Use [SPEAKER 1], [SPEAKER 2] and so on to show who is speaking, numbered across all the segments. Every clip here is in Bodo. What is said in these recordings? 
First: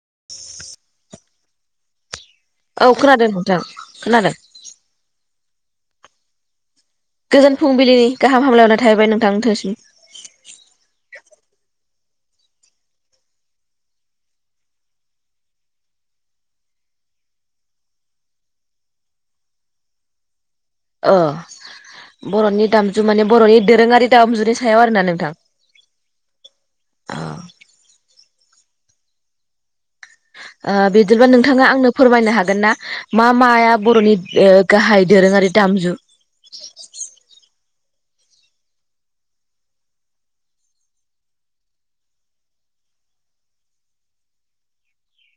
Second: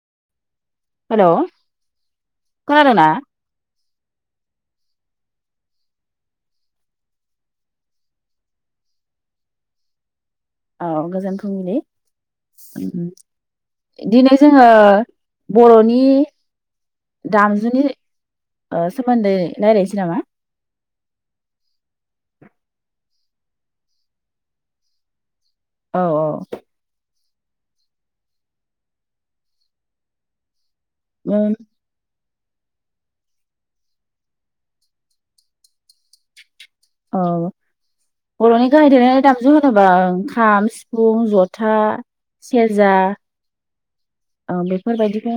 [SPEAKER 1] [inaudible]
[SPEAKER 2] हेल'
[SPEAKER 1] औ खोनादों नोंथां खोनादों गोजोन फुंबिलिनि गाहाम हामलायहरनाय थाहैबाय नोंथां नोंथांसिम
[SPEAKER 2] औ गोजोन दिनै जोङो बर'नि दामजुनि ओ सोमोन्दै रायलायनोसै नामा
[SPEAKER 1] ओ बर'नि दामजु माने बर'नि दोरोङारि दामजुनि सायाव आरोना नोंथां
[SPEAKER 2] औ औ
[SPEAKER 1] अ [inaudible] ओ बिदिब्ला
[SPEAKER 2] ओम
[SPEAKER 1] नोंथाङा आंनो फोरमायनो हागोन। गोन ना मा माया बर'नि ओ गाहाय दोरोङारि दामजु?
[SPEAKER 2] औ। बर'नि गाहाय दोरोङारि दामजु होनोबा ओं खाम सिफुं ज'था सेरजा। ओ बेफोरबायदिखौ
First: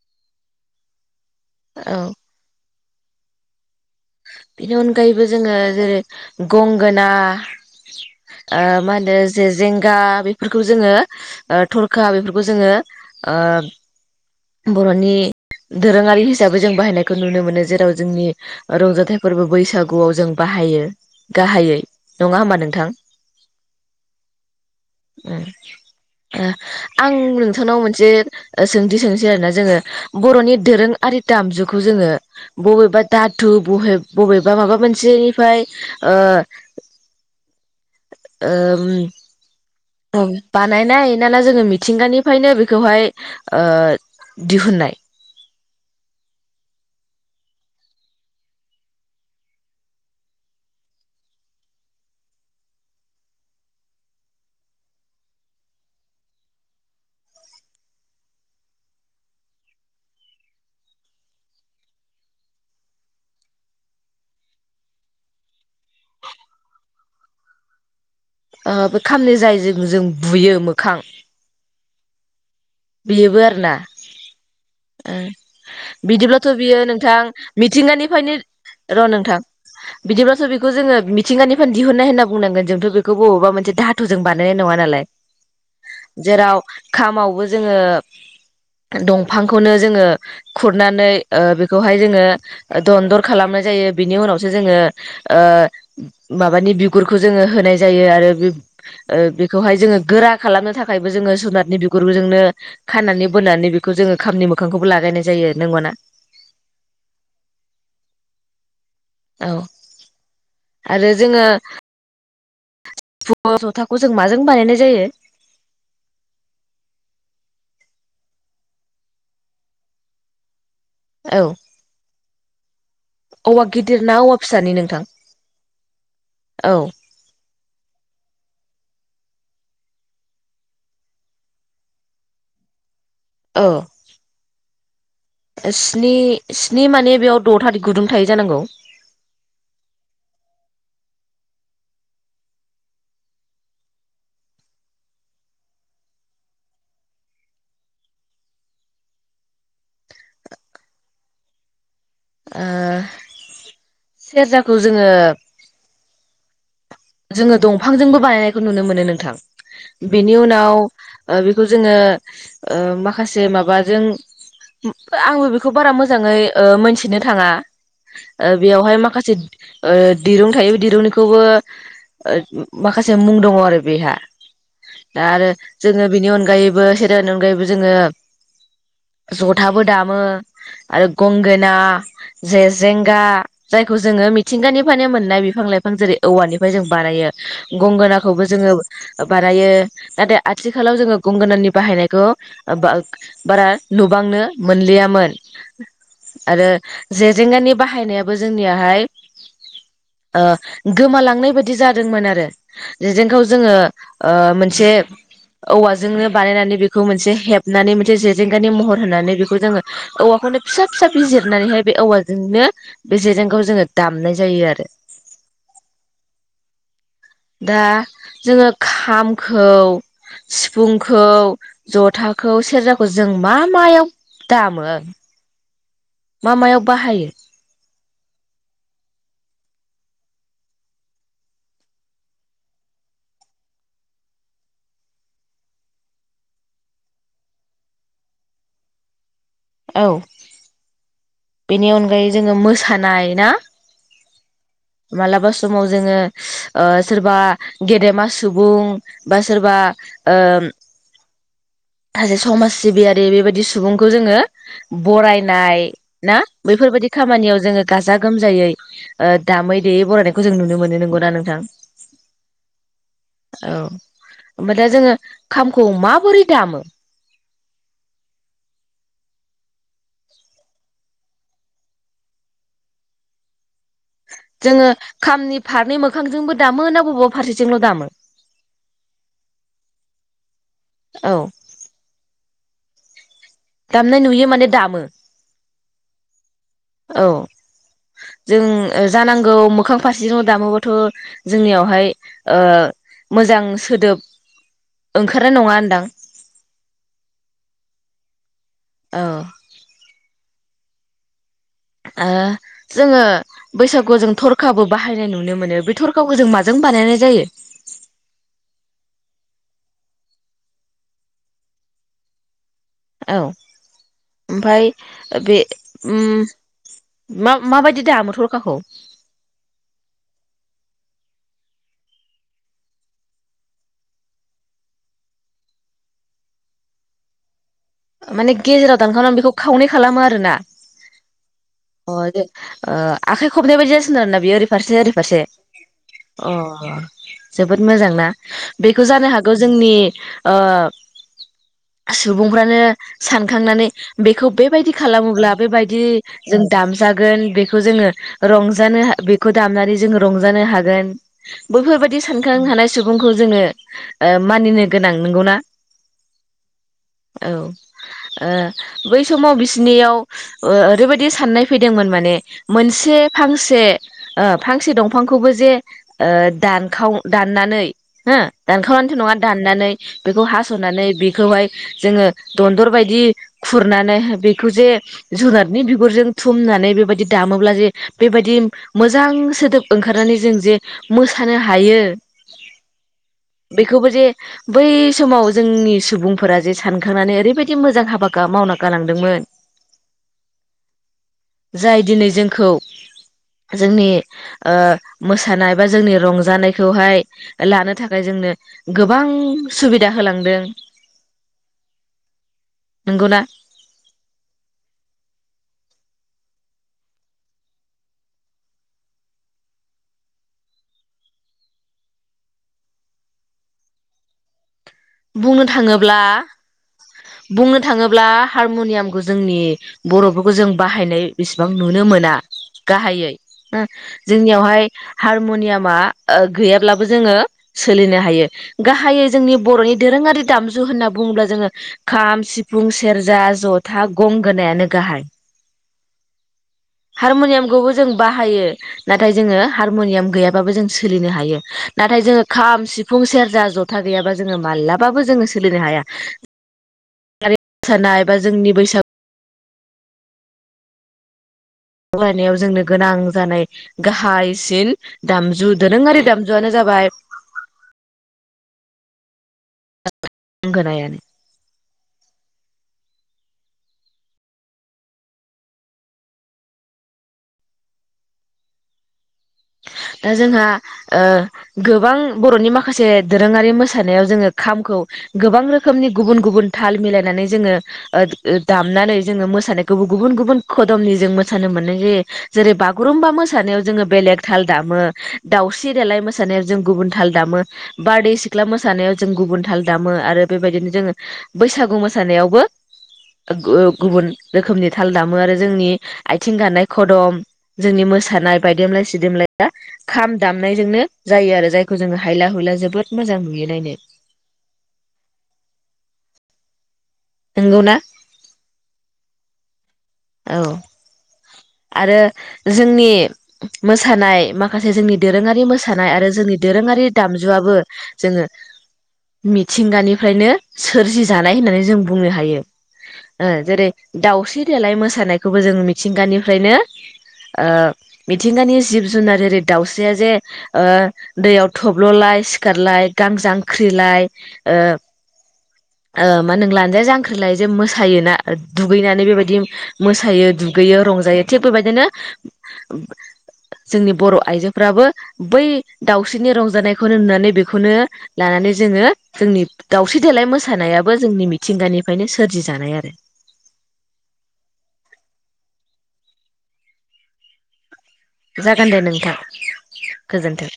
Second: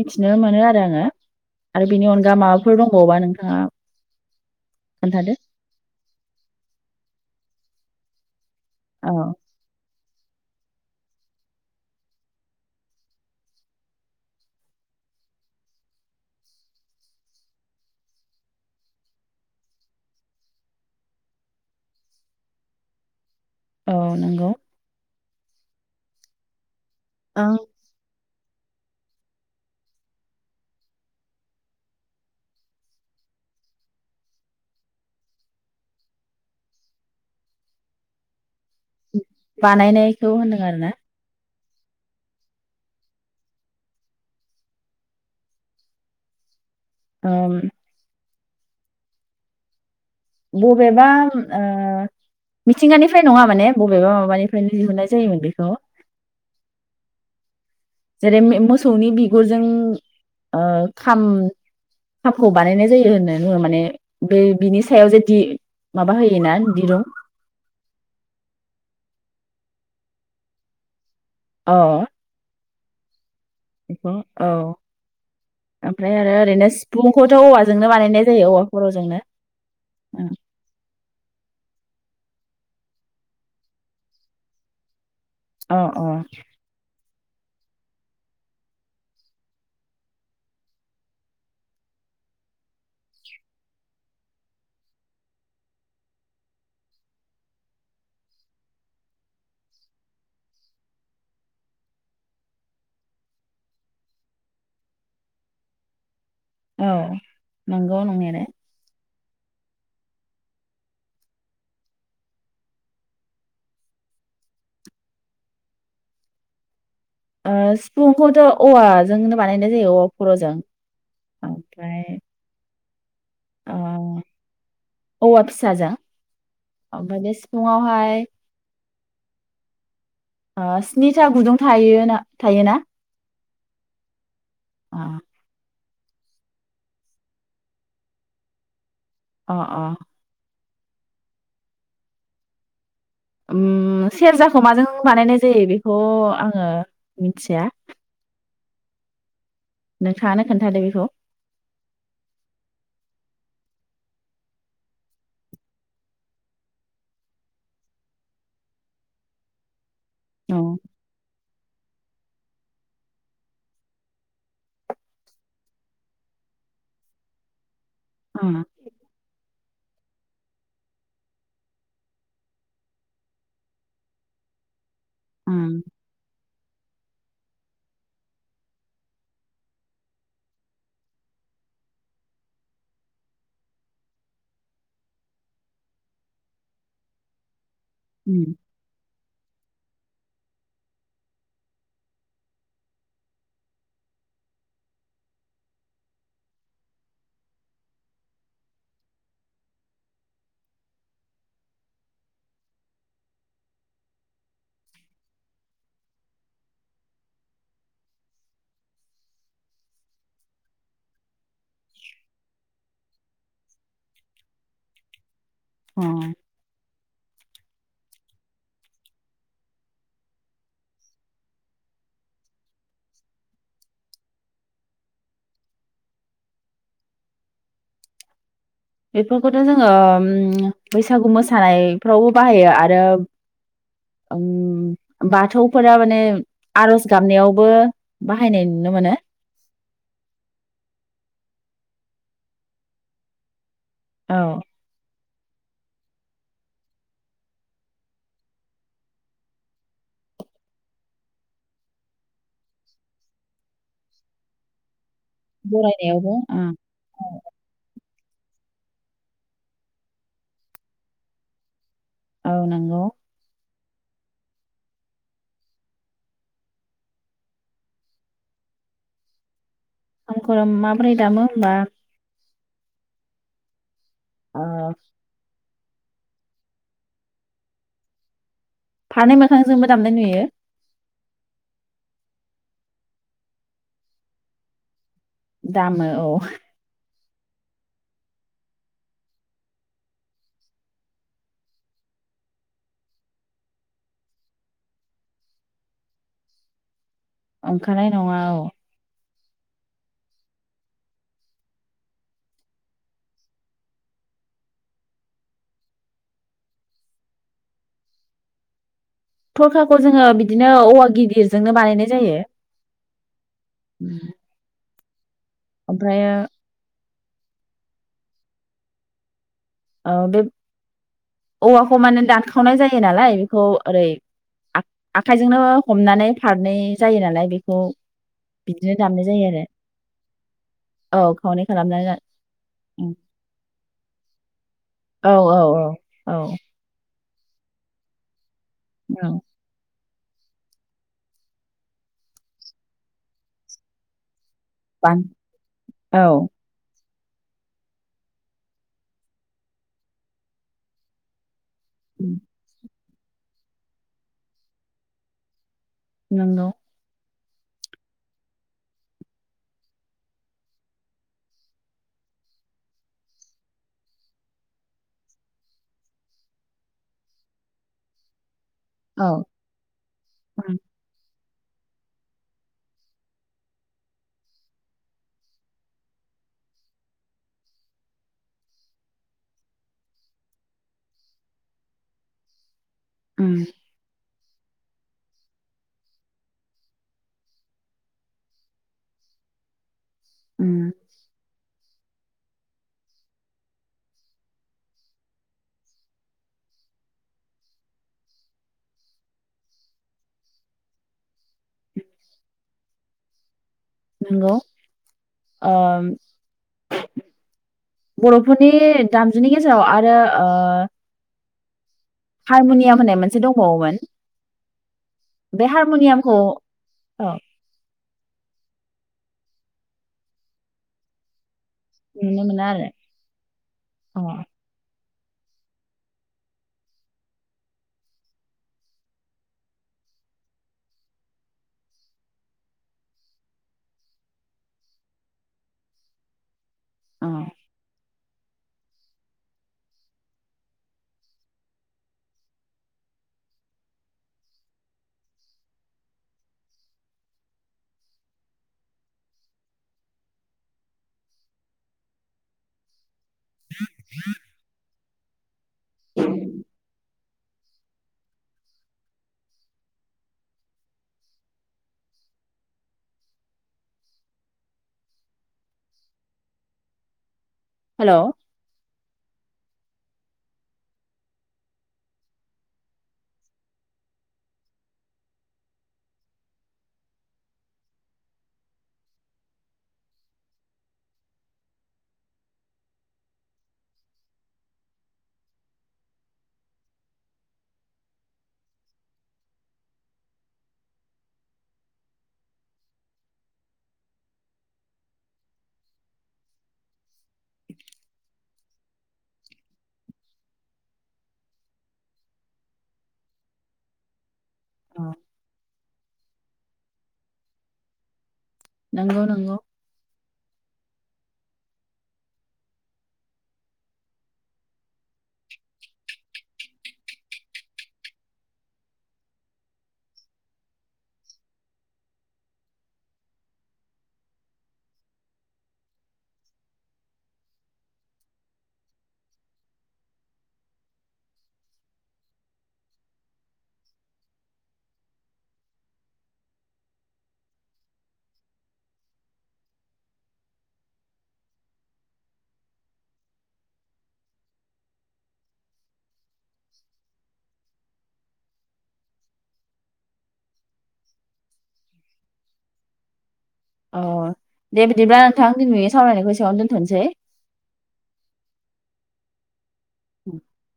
[SPEAKER 2] मिथिनो मोनो आरो आङो आरो
[SPEAKER 1] औ
[SPEAKER 2] बेनि अनगा माबाफोर दंबावोबा नोंथाङा?
[SPEAKER 1] बेनि अनगायैबो
[SPEAKER 2] खोन्थादो
[SPEAKER 1] जोङो जेरै गंगोना। ओ मा
[SPEAKER 2] औ
[SPEAKER 1] होनदो जेे-जेंगा बे बेफोरखौ जोङो ओ थरखा बेफोरखौ जोङो ओ बर'नि दोरोङारि हिसाबै जों बाहायनायखौ नुनो मोनो जेराव जोंनि रंजाथाइ फोरबो बैसागुआव जों बाहायो गाहायै नङा होमबा नोंथां?
[SPEAKER 2] औ नोंगौ।
[SPEAKER 1] उम ओ आं नोंथांनाव मोनसे सोंथि सोंसै आरोना जोङो बर'नि दोरोंआरि दामजुखौ जोङो बबेबा दाथु बहे बबेबा माबा मोनसेनिफ्राय ओ ओम औ
[SPEAKER 2] बानायनायखौ होनदों आरो ना
[SPEAKER 1] बानायनाय नाना जोङो मि थिंगानिफ्रायनो बेखौहाय ओ दिहुननाय।
[SPEAKER 2] ओम बबेबा ओ मिथिंगानिफ्राय नङा माने बबेबा माबानिफ्रायनो दिहुननाय जायोमोन बेखौ जेरै मोसौनि बिगुरजों ओ खाम खामखौ बानायनाय जायो होनना बुङो माने बे बिनि सायाव जेदि माबा होयोना दिरुं
[SPEAKER 1] बे खामनि जाय ज जों बुयो मोखां।
[SPEAKER 2] अ।
[SPEAKER 1] बेबो आरो ना
[SPEAKER 2] बेखौ औ
[SPEAKER 1] ओ
[SPEAKER 2] ओमफ्राय आरो
[SPEAKER 1] बिदिब्लाथ'
[SPEAKER 2] ओरैनो
[SPEAKER 1] बियो नोंथां
[SPEAKER 2] सिफुंखौथ' औवाजोंनो बानायनाय
[SPEAKER 1] मिथिंगानिफ्रायनो
[SPEAKER 2] जायो औवा
[SPEAKER 1] र'
[SPEAKER 2] खर'जोंनो
[SPEAKER 1] नोंथां बिदिब्लाथ' बेखौ जोङो मिथिंगानिफ्रायनो दिहुननाय होनना बुंनांगोन जोंथ' बेखौ बबावबा मोनसे धातुजों बानायनाय नङा नालाय।
[SPEAKER 2] अ अ
[SPEAKER 1] जेराव खामावबो जोङो दंफां खौनो जोङो खुरनानै ओ बेखौहाय जोङो दनदर खालामनाय जायो बिनि उनावसो जोङो ओ माबानि बिगुरखौ जोङो होनाय जायो आरो बे ओ बेखौहाय गोरा खालामनो थाखायबो जोङो जुनारनि बिगुरबो जोङो। नो खानानै बोनानै बेखौ जोङो खामनि मोखांखौबो लागायनाय जायो नोंगौना?
[SPEAKER 2] औ नोंगौ नंनायालाय।
[SPEAKER 1] औ आरो जोङो [unintelligible] जथाखौ जों माजों बानायनाय जायो?
[SPEAKER 2] ओ सिफुंखौथ' औवाजोंनो बानायनाय जायो औवा खर'जों
[SPEAKER 1] औ
[SPEAKER 2] आमफ्राय
[SPEAKER 1] औवा गिदिर ना औवा फिसानि नोंथां
[SPEAKER 2] औवा
[SPEAKER 1] औ
[SPEAKER 2] नङा हाय। आ स्निथा गुदुं थायो ना थायो ना?
[SPEAKER 1] औ
[SPEAKER 2] आ
[SPEAKER 1] स्नि स्नि माने बेयाव द' थारिख गुदुं थायो जानांगौ
[SPEAKER 2] अ अ ओम सेरजाखौ माजों बानायनाय जायो बेखौ आङो मिथिया नोंथाङानो खोन्थादो बेखौ।
[SPEAKER 1] ओ सेरजाखौ जोङो जोङो दंफांजोंबो बानायनायखौ नुनो मोनो नोंथां बेनि
[SPEAKER 2] औ
[SPEAKER 1] उनाव
[SPEAKER 2] उम
[SPEAKER 1] ओ बेखौ जोङो ओ माखासे माबाजों आंबो बेखौ बारा मोजाङै ओ मोनथिनो थाङा। ओ‌ बेयावहाय माखासे ओ दिरुं थायो बे दिरुंनिखौबो माखासे मुं दङ आरो बेहा दा आरो
[SPEAKER 2] उम
[SPEAKER 1] जोङो बेनि अनगायै। सेरनि अनगायैबो जोङो जथाबो दामो आरो गंगोना जेेजेंगा जायखौ जोङो मिथिंगानिफ्रायनो मोननाय बिफां लाइफां जेरै औवानिफ्राय जों बानायो। गंगोनाखौबो
[SPEAKER 2] उम
[SPEAKER 1] जोङो बानायो। नाथाय आथिखालाव जोङो गंगोनानि बाहायनायखौ बारा नुबांनो मोनलियामोन आरो जेेजेंगानि बाहायनायाबो जोंनियाहाय ओ। गोमालांनाय बायदि जादोंमोन आरो जेेजेंखौ जोङो ओ मोनसे औवाजोंनो बानायनानै बेखौ मोनसे हेबनानै मोनसे जेजेंगानि महर होनानै बेखौ जोङो औवाखौनो फिसा फिसा बिजिरनानैहाय बे औवाजोंनो बे जेजोंनो जोङो दामनाय जायो आरो।
[SPEAKER 2] अ
[SPEAKER 1] दा जोङो खामखौ सिफुंखौ जथाखौ सेरजाखौ जों मा मायाव दामो। मा मायाव बाहायो।
[SPEAKER 2] बेफोरखौथ' जोङो उम बैसागु मोसानायफ्रावबो बाहायो आरो उम बाथौफोरा माने आरज गाबनायावबो बाहायनाय नुनो मोनो।
[SPEAKER 1] औ नि अनगायै जोङो मोसानाय ना।
[SPEAKER 2] औ
[SPEAKER 1] माला स समाव जोङो ओ सोरबा गेदेमा सुबुं बा सोरबा ओ सासे समाज सिबियारि बेबायदि सुबुंखौ जोङो बरायनाय
[SPEAKER 2] बरायनायावबो
[SPEAKER 1] ना
[SPEAKER 2] ओं
[SPEAKER 1] बैफोरबायदि खामानियाव जोङो गाजा गोमजायै ओ दामै देयै बरायनायखौ जों नुनो मोननो नोंगौना नोंथां?
[SPEAKER 2] औ नंगौ।
[SPEAKER 1] औ ओमफ्राय दा जोङो खामखौ माबोरै दामो?
[SPEAKER 2] खामखौ माबोरै दामो होनबा ओ
[SPEAKER 1] जोङो खामनि फारनै मोखांजोंबो दामो ना बबावबा फारसेजोंल' दामो
[SPEAKER 2] फारनै मोखांजोंबो दामनाय नुयो
[SPEAKER 1] औ दामनाय नुयो माने दामो
[SPEAKER 2] दामो औ।
[SPEAKER 1] औ जों जानांगौ मोखां फारसेजों दामोबाथ' जोंनियावहाय ओ‌ मोजां सोदोब ओंखारनाय नङानदां
[SPEAKER 2] ओंखारनाय नङा औ
[SPEAKER 1] औ ओ जोङो बैसागुआव जों थरखाबो बाहायनाय नुनो मोनो बे थरखाखौ जों माजों बानायनाय जायो
[SPEAKER 2] थरखाखौ जोङो बिदिनो औवा गिदिरजोंनो बानायनाय जायो।
[SPEAKER 1] औ ओमफाय [inaudible] बे
[SPEAKER 2] ओमफ्रायो
[SPEAKER 1] उम मा माबायदि दामो थरखाखौ
[SPEAKER 2] बे औवाखौ माने दानखावनाय जायो नालाय बेखौ ओरै आ-आखाइजोंनो हमनानै फारनै जायो नालाय बेखौ।
[SPEAKER 1] माने
[SPEAKER 2] बिदिनो
[SPEAKER 1] गेजेराव
[SPEAKER 2] दामनाय
[SPEAKER 1] दानखावनानै
[SPEAKER 2] जायो
[SPEAKER 1] बेखौ
[SPEAKER 2] आरो
[SPEAKER 1] खावनै खालामो आरोना
[SPEAKER 2] औ खावनै
[SPEAKER 1] अ
[SPEAKER 2] खालामनानै
[SPEAKER 1] दे ओ आखाइ खबनाय बायदि जासिगोन आरोना बेयो ओरै फारसे ओरै
[SPEAKER 2] औ
[SPEAKER 1] फारसे
[SPEAKER 2] औ औ
[SPEAKER 1] अ जोबोद मोजां ना बेखौ जानो
[SPEAKER 2] औ
[SPEAKER 1] हागौ जोंनि ओ सुबुंफ्रानो सानखांनानै बेखौ बेबायदि
[SPEAKER 2] बां
[SPEAKER 1] खालामोब्ला बेबायदि
[SPEAKER 2] औ
[SPEAKER 1] जों दाम जागोन बेखौ जोङो रंजानो बेखौ दामनानै जोङो रंजानो हागोन बैफोरबायदि सानखांनो हानाय सुबुंखौ जोङो ओ मानिनो गोनां नंगौना
[SPEAKER 2] नंगौ।
[SPEAKER 1] औ ओ बै समाव बिसिनियाव ओ ओरैबायदि साननाय फैदोंमोन माने मोनसे फांसे ओ फांसे दंफांखौबो जे ओ दानखाव दाननानै हो दानखावनानैथ'
[SPEAKER 2] औ
[SPEAKER 1] नङा दाननानै बेखौ हास'नानै खौहाय जोङो दनदर बायदि खुरनानै बेखौ जे जुनारनि बिगुरजों थुमनानै बेबायदि दामोब्ला जे बेबायदि मोजां सोदोब ओंखारनानै जों जे मोसानो हायो
[SPEAKER 2] उम
[SPEAKER 1] बेखौबो जे बै समाव जोंनि सुबुंफोरा जे सानखांनानै ओरैबायदि मोजां हाबा‌ गा मावना गालांदोंमोन
[SPEAKER 2] उम
[SPEAKER 1] जाय दिनै जोंखौ जोंनि ओ मोसानाय बा जोंनि रंजानायखौहाय लानो थाखाय जोंनो गोबां सुबिदा होलांदों नोंगौना
[SPEAKER 2] नंगौ ओ बर'फोरनि दामजुनि गेजेराव आरो ओ हारमुनियाम होननाय मोनसे दंबावोमोन
[SPEAKER 1] बुंनो
[SPEAKER 2] बे
[SPEAKER 1] थाङोब्ला
[SPEAKER 2] हारमनियामखौ औ
[SPEAKER 1] बुंनो थाङोब्ला हारमनियामखौ जोंनि बर'फोरखौ जों बाहायनाय बि बिबां नुनो मोना गाहायै न
[SPEAKER 2] अ
[SPEAKER 1] जोंनियावहाय हारमुनियामा ओ गैयाब्लाबो जोङो सोलिनो हायो गाहायै जोंनि बर'नि दोरोङारि दामजु होनना बुङोब्ला जोङो खाम सिफुं सेरजा जथा गंगोनायानो गाहाय
[SPEAKER 2] अ
[SPEAKER 1] हारमुनियामखौबो जों बाहायो नाथाय जोङो हारमुनियाम गैयाबाबो जों सोलिनो हायो नाथाय जोङो खाम सिफुं सेरजा जथा गैयाबा जोङो मालाब बाबो जोङो सोलिनो हाया मोसानाय एबा जोंनि बैसागु खामानियाव जोंनो गोनां जानाय गाहायसिन दामजु दोरोंआरि दामजुआनो जाबाय [unintelligible] गंगोनायानो
[SPEAKER 2] हेलौ
[SPEAKER 1] दा जोंहा ओ गोबां बर'नि माखासे दोरोङारि मोसानायाव जोङो खामखौ गोबां रोखोमनि गुबुन गुबुन थाल मिलायनानै जोङो ओ ओ दामनानै जोङो मोसानायखौ गुबुन गुबुन खदमनि जों मोसानो मोननाय जायो जेरै बागुरुम्बा मोसानायाव जोङो बेलेग थाल दामो दाावस्रि देलाय मोसानायाव जों गुबुन थाल दामो बारदै सिख्ला मोसानायाव जों गुबुन थाल दामो आरो बेबायदिनो जोङो बैसागु मोसानायावबो ओ गुबुन रोखोमनि थाल दामो आरो जोंनि आथिं गानाय खदम जोंनि मोसानाय बायदेमब्लाय सि सिदेमलाया खाम दामनायजोंनो जायो आरो जायखौ जोङो हायला हुइला जोबोद मोजां नुयो नायनो
[SPEAKER 2] अ
[SPEAKER 1] नंगौ ना
[SPEAKER 2] नोंगौ नोंगौ
[SPEAKER 1] औ आरो जोंनि मोसानाय माखासे जोंनि दोरोङारि मोसानाय आरो जोंनि दोरोङारि दामजुआबो जोङो मिथिंगानिफ्रायनो सोरजि जानाय होननानै जों बुंनो हायो‌ ओ जेरै दाउस्रि देलाय मोसानायखौबो जों मिथिंगानिफ्रायनो ओ मिथिंगानि जिब जुनार जेरै दाउस्रिया जे ओ दैयाव थब्ल'लाय सिखारलाय गां जांख्रिलाय ओ ओ मा होन ला लाय जांख्रिलाय जों मोसायो ना दुगैनानै बेबायदि मोसायो दुगैयो रंजायो थिग बेबायदिनो जोंनि बर' आइजोफ्राबो बै दाउस्रिनि रंजानायखौनो नुनानै बेखौनो लानानै जोङो जोंनि दावस्रि देलाय मोसानायाबो जोंनि थिंगानिफायनो सोरजि जानाय आरो
[SPEAKER 2] अ दे बिदिब्ला नोंथां दिनै सावरायनायखौ एसेयावनो दोनथ'नसै।
[SPEAKER 1] जागोन दे नोंथां गोजोन्थों